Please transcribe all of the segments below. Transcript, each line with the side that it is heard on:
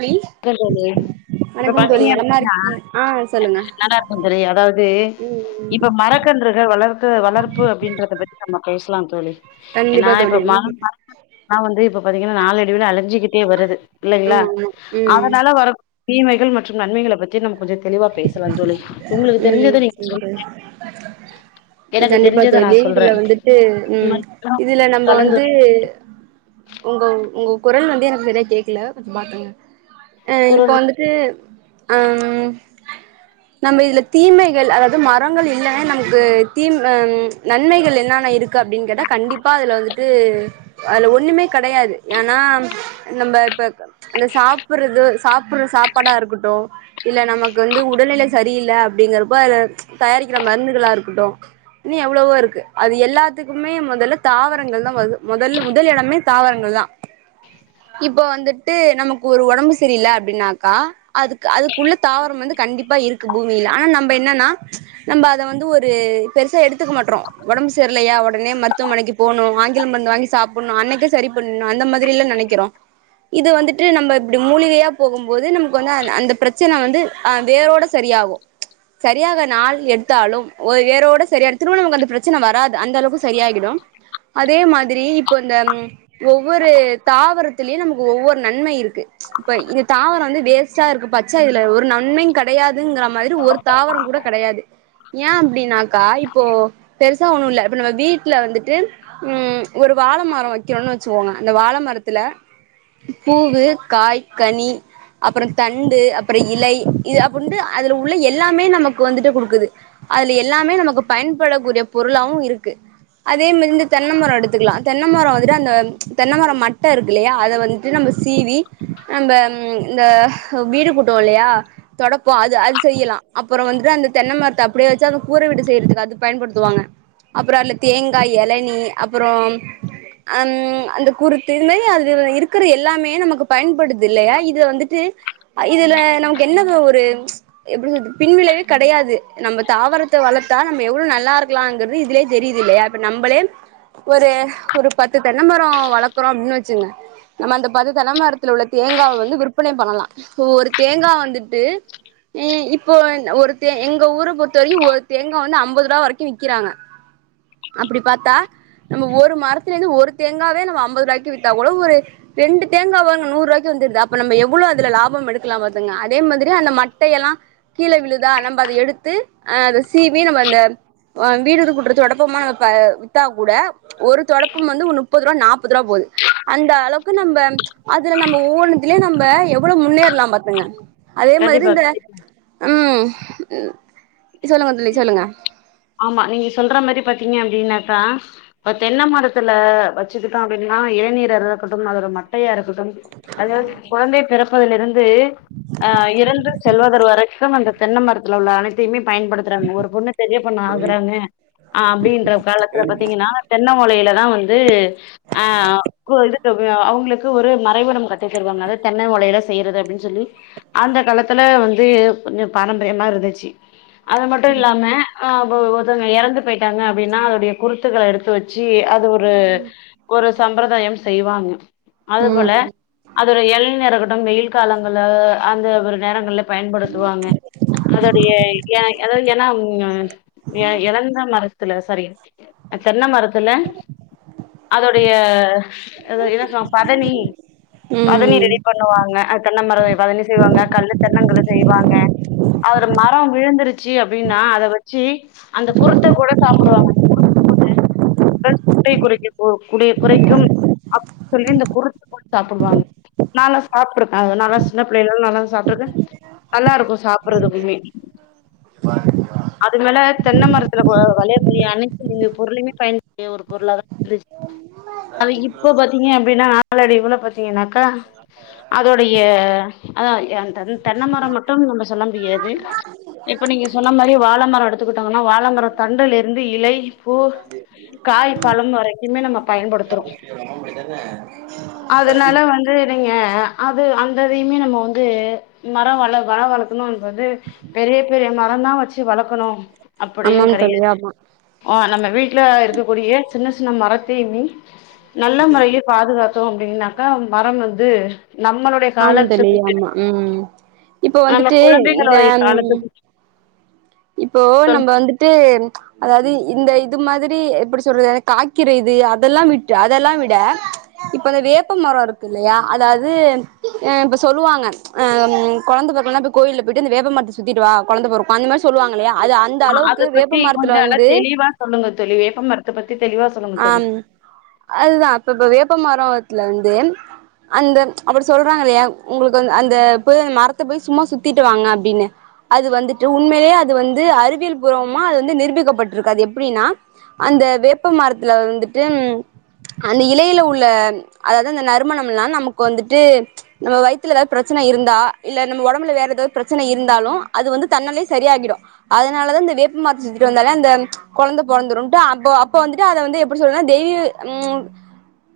right: தோழி
left: [unintelligible] இப்ப
right: வணக்கம் தோழி
left: பாத்திங்க
right: நலமா
left: அப்டினா
right: இருக்கீங் ஆ சொல்லுங்க
left: நல்லாருக்கோ தோழி அதாவ்து
right: ம் ம்
left: இப்ப மரக்கன்றுகள் வளர் து வளர்ப்பு அப்டின்றத பத்தி நம்ம பேசலாம் தோழி
right: கண்டிப்பா
left: ஏனா இப்ப
right: தோழி ம்
left: மரம் வள னா வந்து இப்ப பாத்திங்கனா நாளடைவுல அழிஞ்சிகிட்டே வருது இல்லைங்ளா
right: ஆமா ஆமா ம்
left: அதனால வரக் தீமைகள் மற்றும் நன்மைகள பத்தி நம்ம கொஞ்ச தெளிவா பேசலா தோழி உங்களுக்கு
right: ம்
left: தெரிஞ்சத நீங்க
right: சரி
left: சொல்லுங்க
right: தோழி கண்டிப்பா தோழி இதுல வந்துட்டு ம் இதுல நம்ப வந்து
left: கலந்துரை
right: உங்கோ உங்கோ குரல் வந்து எனக்கு சரியா கேக்குல கொஞ்ச பாத்துங்க அ இப்போ
left: குரல்
right: வந்துட்டு அம் நம்ம இதுல தீமைகள் அதாது மரங்கள் இல்லனா நமக்கு தீம் அ நன்மைகள் என்னான்ன இருக்கு அப்டின் கேட்டா கண்டிப்பா அதுல வந்துட்டு அதுல ஒண்ணுமே கெடையாது ஏனா நம்ப பக் அந்த சாப்புர்றது சாப்புர்ற சாப்பாடா இருக்கட்டு இல்ல நமக்கு வந்து உடல்நிலை சரியில்ல அப்டிங்கறப்போ அத தயாரிக்கிற மருந்துகளா இருக்கட்டு இன்னு எவ்ளவோ இருக்கு அது எல்லாத்துக்குமே மொதல்ல தாவரங்கள்தா மொ மொதல் முதல் இடமே தாவரங்கள் தா இப்ப வந்துட்டு நமக்கு ஒரு ஒடம்பு சரியில்ல அப்டினாக்கா அதுக் கு அதுக்குள்ள தாவரம் வந்து கண்டிப்பா இருக்கு பூமியில ஆனா நம்ப என்னனா நம்ப அத வந்து ஒரு பெருசா எடுத் துக்க மாட்றோ ஒடம்பு செர்லையா ஒ ஒடனே மருத்துவமனைக்கு போணு ஆங்கில மருந்து வாங்கி சாப்புடணு அன்னைக்கே சரி பண்ணிணு அந்த மாதிரிலா நெனைக்கறோ இது வந்துட்டு நம்ம இப்டி மூலிகையா போகும் போது நமக்கு வந்து அந் அந்த பிரச்சன வந்து அ வேரோட சரியாகு சரியாக நாள் எடுத்தாலும் ஒரு வேரோட சரியா திரும்ப நமக்கு அந்த பிரச்சன வராது அந்த அளவுக்கு சரியாகிடும் அதே மாதிரி இப்ப இந்த ஒவ்வொரு தாவரத்திலயு நமக்கு ஒவ்வொரு நன்மை இருக்கு இப்ப இந்த தாவர வந்து வேஸ்ட்டா இருக்கு பா ச்ச இதுல ஒரு நன்மையு கெடையாதுங்ற மாரி ஒரு தாவரம் கூட கெடையாது ஏ அப்டினாக்கா இப்போ பெருசா ஒன்னு இல்ல இப்ப நம்ம வீட்ல வந்துட்டு ம் ஒரு வாழ மர வெக்கறோன் வெச்சுகோங்க அந்த வாழ மரத்துல பூவு காய் கனி அப்புற தண்டு அப்புற இலை இது அப்டின்ட்டு அதுல உள்ள எல்லாமே நமக்கு வந்துட்டு குடுக்குது அதுல எல்லாமே நமக்கு பயன் படக்கூடிய பொருளாவு இருக்கு அதே மாரி இந்த தென்னைமர எடுத்துக்லா தென்னைமர வந்துட்டு அந்த தென்னைமர மட்டை இருக்கில்லையா அத வந்துட்டு நம்ப சீவி நம்ப இந்த வீடு கூட் ட்டுவோ இல்லையா தொடப்போ அது அது செய்யலா அப்புற வந்துட்டு அந்த தென்ன மரத்த அப்டியே வச்சு அந்த கூர வீடு செய்றதுக்கு அது பயன்படுத்துவாங்க அப்புற அந்த தேங்காய் எளநீ அப்பறம் அந் அந்த குருத்து இது மாரி அதுல இருக்கற எல்லாமே நமக்கு பயன்படுது தில்லையா இத வந்துட்டு ஐ இதுல நமக்கு என்னது ஒரு எப்டி சொல்து பின்விளைவே கெடையாது நம்ப தாவரத்த வளத்தா நம்ம எவ்ளு நல்லா இருக்கலாங்கிறது இதுலியே தெரிது இல்லையா இப்ப நம்பளே ஒரு ஒரு பத்து தென்ன மரோ வளக்குறோ அப்ன் வெச்சுக்ங்க நம்ம அந்த பத்து தென்ன மரத்துல உள்ள தேங்காவ வந்து விற்பனை பண்ணலா இப்ப ஒரு தேங்கா வந்துட்டு இ இப் போன் ஒரு தே எங்க ஊர பொறுத்த வரைக்கு ஒரு தேங்கா வந்து அம்பது ருவா வரைக்கு விக்கிறாங்க அப்பிடி பாத்தா நம்ம ஒரு மரத்துலிந்து ஒரு தேங்காவே நம்ம அம்பது ருவாய்க்கு வித்தா கூட ஒரு ரெண்டு தேங்கா வாங் நூர்ருவாய்க்கு வந்திடுது அப்ப நம்ப எவ்ளோ அதுல லா பம் எடுக்லாம் பாத்துக்ங்க அதே மாதிரி அந்த மட்டையெல்லா கீழ விழுதா நம்ப அத எடுத்து அ அத சீ வி நம்ப அந்த அ வீடுது கூட்ற தொடப்பமா நம இப்ப வித்தா கூட ஒரு தொடப்பம் வந்து நுப்புது ருவா நாப்பது ருவா போது அந்த அளவுக்கு நம்ப அதுல நம்ப ஒவ்வொன்னுத்துலியு நம்ப எவ்ளோ முன்னேற்லாம் பாத்துங்க அதே மாதிரி இந்த
left: கண்டிப்பா
right: ம் ம் சொல்லுங்க தோழி சொல்லுங்க
left: ஆமா நீங்க சொல்ற மாரி பாத்தீங்க அப்டின்னாக்கா இப்ப தென்ன மரத்துல வச்சிகிட்டோ அப்டின்னா அ இளநீரா ரக்கட்டும் அதோட மட்டையாரு [unintelligible] அதாவ்து குழந்தை பிறப்பதிலிருந்து அ இறந்து செல்வதர் வரை க்கும் அந்த தென்ன மரத்துல உள்ள அனைத்தையுமே பயன்படுத்துறாங்க ஒரு பொண்ணு பெரிய பொண்ணு ஆகுறாங்க அ அப்டின்ற காலத்துல பாத்திங்கன்னா தென்ன ஓலையில தா வந்து அ கு இதுக்கு [unintelligible] அவுங்குளுக்கு ஒரு மறைவிடம் க [unintelligible] அதாவ் தென்னை ஓலையில செய்யறது அப்டின் சொல்லி அந்த காலத்துல வந்து கொஞ்சம் பாரம்பரியமா இருந்துச்சி அது மட்டு இல்லாம அ இபோ ஒ ஒருத்தவுங்க எறந்து போயிட்டாங்க அப்டினா அதுடைய குருத்துகள எடு த்து வெச்சி அது ஒரு ஒரு சம்பிரதாயம் செய்வாங்க அது போல
right: ம்
left: அது ஒரு எள்நியாருக்கட்டும் வெயில் காலங்கள்ல அந்த ஒரு நேரங்கள்ல பயன்படுத்துவாங்க அதுடைய ஏ அதாவுது ஏனா ம் அ எ எழந்த ம ரத்துல சாரி அ தென்ன மரத்துல அதொடைய அது என்ன சொலாங் பதனி பதனி
right: ம்
left: ரெடி பண்ணுவாங்க அ தென்ன மர பதனி செய்வாங்க கல்லு தென்னங்கல்லு செய்வாங்க அதோட மரோ விழுந்திருச்சி அப்டின்னா அத வ இ அந்த குருத்த கூட சாப்புடுவாங்க அந்த குருத்த கூட [inaudible] ட்டை குறைக்க போ குடி குறைக்கும் [inaudible] சொல்லிதா இந்த குரு [inaudible] கூட சாப்டுவாங் நால்லா சாப்ட்ருக்கே அது நாலா சின்ன பிள்ளைல எல்லா நல்லா சாப்ட்ருக்கே நல்லாருக்கு சாப்பறதுக்குமே
right: பா
left: அது மேல தென்ன மரத்துல கொ வளையக்கூய அனைத்து பொருளிமே பயன் [inaudible] ஒரு பொருளாதா [inaudible] அது இப்போ பாத்தீங்க அப்டினா [inaudible] இவள பாத்திங்கனாக்கா அதோடிய அதா எ தன் தென்ன மரோ மட்டும் நம்ப சொல்ல முடியாது இப்ப நீங்க சொன்னா மாரி வாழ மரோ எடுத்துக்கிட்டாங்கன்னா வாழமரோ தண்டுல இருந்து இலை பூ காய் பழம் வரைக்குமே நம்ம பயன்படுத்துறோ அதுனால வந்து நீங்க அது அந்த இதையுமே நம்மோ வந்து மரோ வள வன வள இன்னோன் வந்து பெரிய பெரிய மரந்தா வச்சி வள க்கணு அப்படின்
right: ஆமாங் தோழி
left: கெடையாது
right: ஆமா
left: உ நம்ம வீ ட்ல இருக்கக்கூடிய சின்ன சின்ன மரத்தியுமே நல்ல முறையி பாதுகாத்தோ அப்டின்னா க்கா மரம் வந்து நம்மளுடைய காலத்துக்கு [inaudible]
right: இப்ப
left: நம்ம
right: வந்துட்டு
left: குழந்தைகளுடைய
right: நம்
left: காலத்துக்கு
right: இப்போ நம்ம வந்துட்டு அதாவுது இந்த இது மாதிரி எப்பிடி சொல்றது என காய்க்கிற இது அதெல்லா விட்டு அதெல்லா விட இப்ப இந்த வேப்ப மரோ இருக்கில்லையா அதாவது அ இப்ப சொல்லுவாங்க அ கொழந்த பொறக்குன்னா போய் கோயில்ல போய்ட்டு இந்த வேப்ப மரத்த சுத்திட்டு வா கொழந்த பொறக்கு அந்த மாரி சொல்லுவாங்கில்லயா
left: ஆ அத பத்தி கொஞ்சு நல்லா தெளிவா சொல்லுங்க தோழி வேப்ப மரத்த பத்தி தெளிவா சொ
right: ஆம் அதுதா இப்ப இப்ப வேப்ப மரோத்துல வந்து அந்த அப்படி சொல்றாங்க இல்லையா உங்களுக்கு வந் அந்த பு மரத்த போய் சும்மா சுத்திட்டு வாங்க அப்டினு அது வந்துட்டு உண்மைல்யே அது வந்து அறிவியல் பூர்வமா அது வந்து நிரூபிக்கப்பட்டிருக் அது எப்டீனா அந்த வேப்ப மரத்துல வந்துட்டு ம் அந்த இலையில உள்ள அதாவது அந்த நறுமணம்லா நமக்கு வந்துட்டு நம்ம வயித்துல எதாவ்து ப்ரெச்ச ன இருந்தா இல்ல நம்ம ஒடம்புல வேற எதாத் ப்ரெச்சன இருந்தாலு அது வந்து தன்னாலே சரியாகிடு அதனால தா இந்த வேப்ப மர்த்த சுத்திட்டு வந்தாலே அந்த ம் கொழந்த பொறந்துறுந்ட்டு அப்போ இப்போ வந்துட்டு அத வந்து எப்படி சொல்றன் தெய்வீ ம்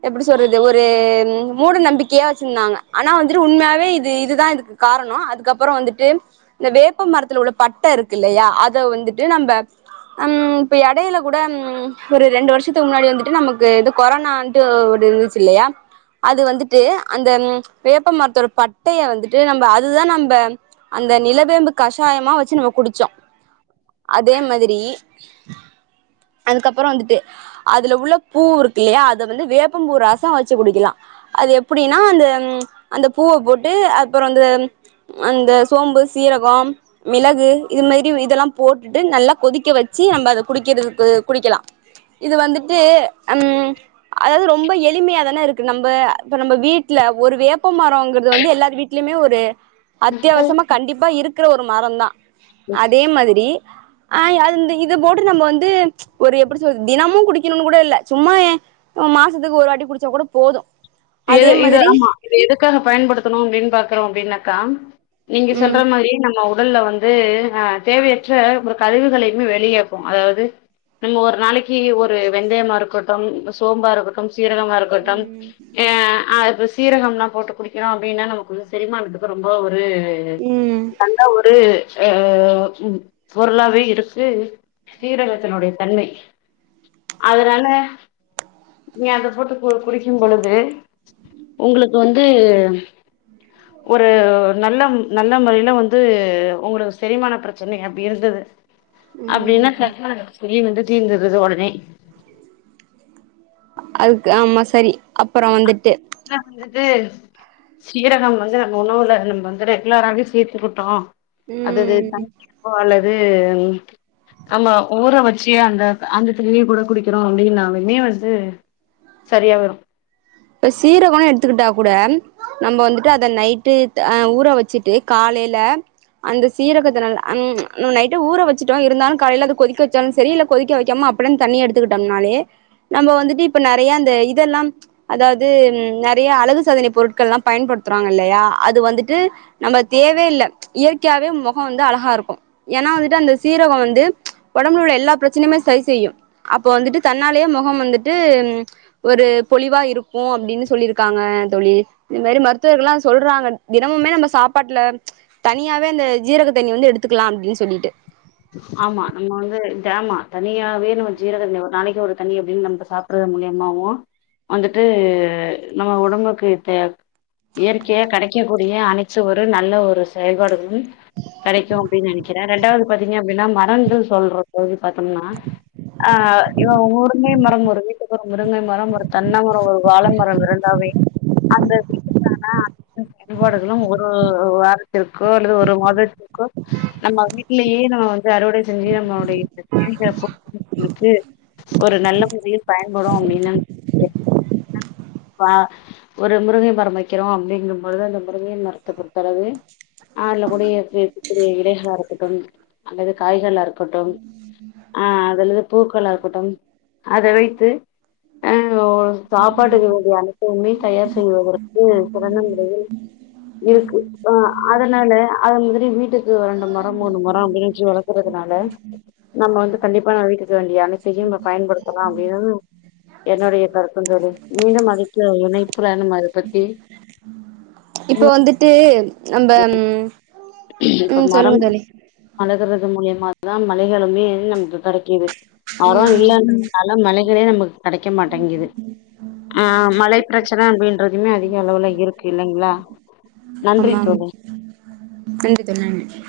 right: எப்படி சொல்றது ஒரு ம் மூட நம்பிக்கியே வச்சிர்ந்தாங்க ஆனா வந்துட்டு உண்மையாவே இது இதுதா இதுக்கு காரணோ அதுக்கப்புறோ வந்துட்டு இந்த வேப்ப மரத்துல உள்ள பட்ட இருக்கில்லையா அத வந்துட்டு நம்ப அம் இப்ப எடையில கூட ம் ஒரு ரெண்டு வருஷத்துக்கு முன்னாடி வந்துட்டு நமக்கு இது கொரோனான்ட்டு ஒரு இந்துச்சில்லையா அது வந்துட்டு அந்த வேப்ப மரத்தோட பட்டைய வந்துட்டு நம்ப அதுதா நம்ப அ இந்த நிலவேம்பு கஷாயமா வச்சு நம்ம குடிச்சோ அதே மாதிரி அதுக்கப் அப்புற வந்துட்டு அதுல உள்ள பூ இருக்கு இல்லையா அத வந்து வேப்பம் பூ ராசோ வச்சு குடிக்கிலா அது எப்படீனா அந்த அந்த பூவ போட்டு அப்புறோ அந்த அந்த சோம்பு சீரகம் மிளகு இது மாரி இதெல்லாம் போட்டுட்டு நல்லா கொதிக்க வெச் சி நம்ப அத குடிக்கிறதுக்கு குடிக்கலா இது வந்துட்டு ம் அதாவ்து ரொம்ப எளிமியா தானே இருக்கு நம்ப இப்ப நம்ப வீ வீட்ல ஒரு வேப்ப மரோங்கிற்து வந்து எல்லாரு வீட்லயுமே ஒரு அத்தியாவசமா கண்டிப்பா இருக்கற ஒரு மரந்தா அதே மாதிரி ஆ அந் இது போட்டு நம்ப வந்து ஒரு எப்படி சொல் தினமு குடிக்கணுனு கூட இல்ல சும்மா எ மாசத்துக்கு ஒரு வாட்டி குடிச்சா கூட போது
left: எது
right: அதே
left: இது
right: மாதிரி
left: ஆமா இது எதுக்காக பயன்படுத்தணு அப்டின் பாக்குறோ அப்டின்னாக்கா நீங்க சொல்ற
right: ம்
left: மாரி நம்மோ முதல்ல வந்து அ தேவையற்ற ஒரு கழிவுகளையுமே வெளியேக்கு அதாவது நம்ம ஒரு நாளைக்கி ஒரு வெந்தயமா இருக்கட்டும் சோம்பா இருக்கட்டும் சீரகமா இருக்கட்டும்
right: ம்
left: அ அ இப்ப சீரகம்லா போட்டு குடிக்கிறோ அப்டீனா நமக்கு செரிமானத்துக்கு ரொம்போ ஒ ரு
right: ம்
left: நல்லா ஒரு அ உ பொருளாவே இருக்கு சீரகத்தனுடய தன்மை அதனால நீ அத போட்டு கு குடிக்கும்பொழு து உங்களுக்கு வந்து ஒரு நல்ல ம் நல்ல முறையில வந்து உங்களுக்கு செரிமான ப்ரெச்சனை அப்டி இருந்தது அப்டின்னா
right: ம்
left: [unintelligible] சொல்லி வந்து தீர்ந்திறது ஒடனே
right: அதுக்கு ஆமா சரி அப்பறோ வந்துட்டு
left: [inaudible] வந்துட்டு சீரகம் வந்து நம்ம உணவுல நம்ம வந்துட்டு ரெகுலராகவே சேர்த்துக்கிட்டோ அதது
right: ம்
left: தங் [unintelligible] லது ஆமா உற வச்சி அந்த அந்த தண்ணிய கூட குடிக்கிறோ அப்டி நாலுமே வந்து சரியா வரு
right: இப்ப சீரகோன் எடுத்துக்கிட்டா கூட ம் நம்ம வந்துட்டு அத நைட்டு அ ஊற வச்சுட்டு காலையில அந்த சீரகத்த ந ம் நம்ம நைட்டே ஊற வச்சுட்டோ இருந்தாலு காலைய அது கொதிக்க வச்சாலு செரி இல்ல கொதிக்க வெக்காம அப்பட அந் தண்ணி எடுத்துக்கிட்டோனாலே நம்ம வந்துட்டு இப்ப நெறைய அந்த இதெல்லாம் அதாவது நெறைய அழகு சாதனை பொருட்களல்லா பயன்படுத்துறாங்கில்லையா அது வந்துட்டு நம்ப தே தேவ்யே இல்ல இயற்கையாவே மொகோ வந்து அழகாருக்கு ஏனா வந்துட்டு அந்த சீரகோ வந்து ஒடம்ப்லுல்ல எல் லா ப்ரெச்சனைய்மே சரி செய்யு அப்ப வந்துட்டு தன்னாலே மொகம் வந்துட்டு ம் ஒரு பொலிவா இரு ப்போ அப்டின்னு சொல்லியிருக்காங்க தோழி இது மாரி மருத்துவர்கல்லாம் சொல்றாங்க தினமுமே நம்ம சாப்பாட்டுல தனியாவே அந்த சீரக தண்ணி வந்து எடுத்துக்கலா அப்டின்னு சொல்லிட்டு
left: ஆமா நம்ம வந்து ஆமா தனியாவே நம்ம ஜீரக ஒரு நாளைக்கு ஒரு தண்ணி அப்டின்னு நம்ம சாப்பிடுற மூலியமாவும் வந்துட்டு நம்ம உடம்புக்கு தேவ இயற்கையா கிடைக்கக்கூடிய அணைச்சு ஒரு நல்ல ஒரு செயல்பாடுகளும் கிடைக்கு அப்டின்னு நினைக்கிறே ரெண்டாவது பாத்தீங்க அப்டின்னா மரங்கள் சொல்றோ தோழி பாத்தம்னா அஹ் இவ ஊ முருங்கை மரம் ஒரு வீட்டுக்கு முருங்கை மரம் ஒரு தென்னை மரம் ஒரு வாழை மரம் இருந்தாவே அந்த [unintelligible] பயன்பாடுகளும் ஒரு வாரத்திற்கோ அல்லது ஒரு மாதத்திற்கோ நம்ம வீட்டு இல்லையே நம்ம வந்து அறுவடை செஞ்சு நம்மளுடைய [unintelligible] ஒரு நல்ல முறையில் பயன்படும் அப்டின்னு ஒரு முருங்கை மரம் வைக்கிறோ அப்டிங்கும்பொழுது அந்த முருங்கை மரத்தை பொறுத்தளவு அதுல [unintelligible] கூடிய இருக்க கூடிய இலைகளா இருக்கட்டும் அல்லது காய்களா இருக்கட்டும் அஹ் அல்லது பூக்களா இருக்கட்டும் அத வைத்து அஹ் சாப்பாட்டுக்கு வேண்டிய அனைத்துமே தயார் செய்வதற்கு சிறந்த முறையில் இருக்கு அஹ் அதனால அது மாரி வீட்டுக்கு வேண்டு ஆ மூணு மரம் வச்சி வளக்குறதுனால நம்ம வந்து கண்டிப்பா நம்ம வீட்டுக்கு வேண்டிய அனைத்தத்தையும் நம்ம பயன்படுத்தலா அப்டின்னு என்னுடைய கருத்தும் தோழி மீண்டும் அழைக்கிறேன் இனைப்புல நம்ம அத பத்தி
right: இப்போ
left: தெளிவா
right: வந்துட்டு நம்ப
left: இப்ப
right: ம்
left: மரம்
right: சொல்லுங்க தோழி
left: வளக்குறது மூலியமா அதுதா மழைகளுமே நமக்கு கிடைக்குது மரம்
right: ம்
left: இல்லைன்னு நல்ல மழைகளே நமக்கு கிடைக்க மாட்டேங்குது அஹ் மழை பிரச்சனை அப்டின்றதுமே அதிக அளவுல இருக்கு இல்லைங்களா நன்றி தோழி
right: சேரிங்க தோழி நன்றி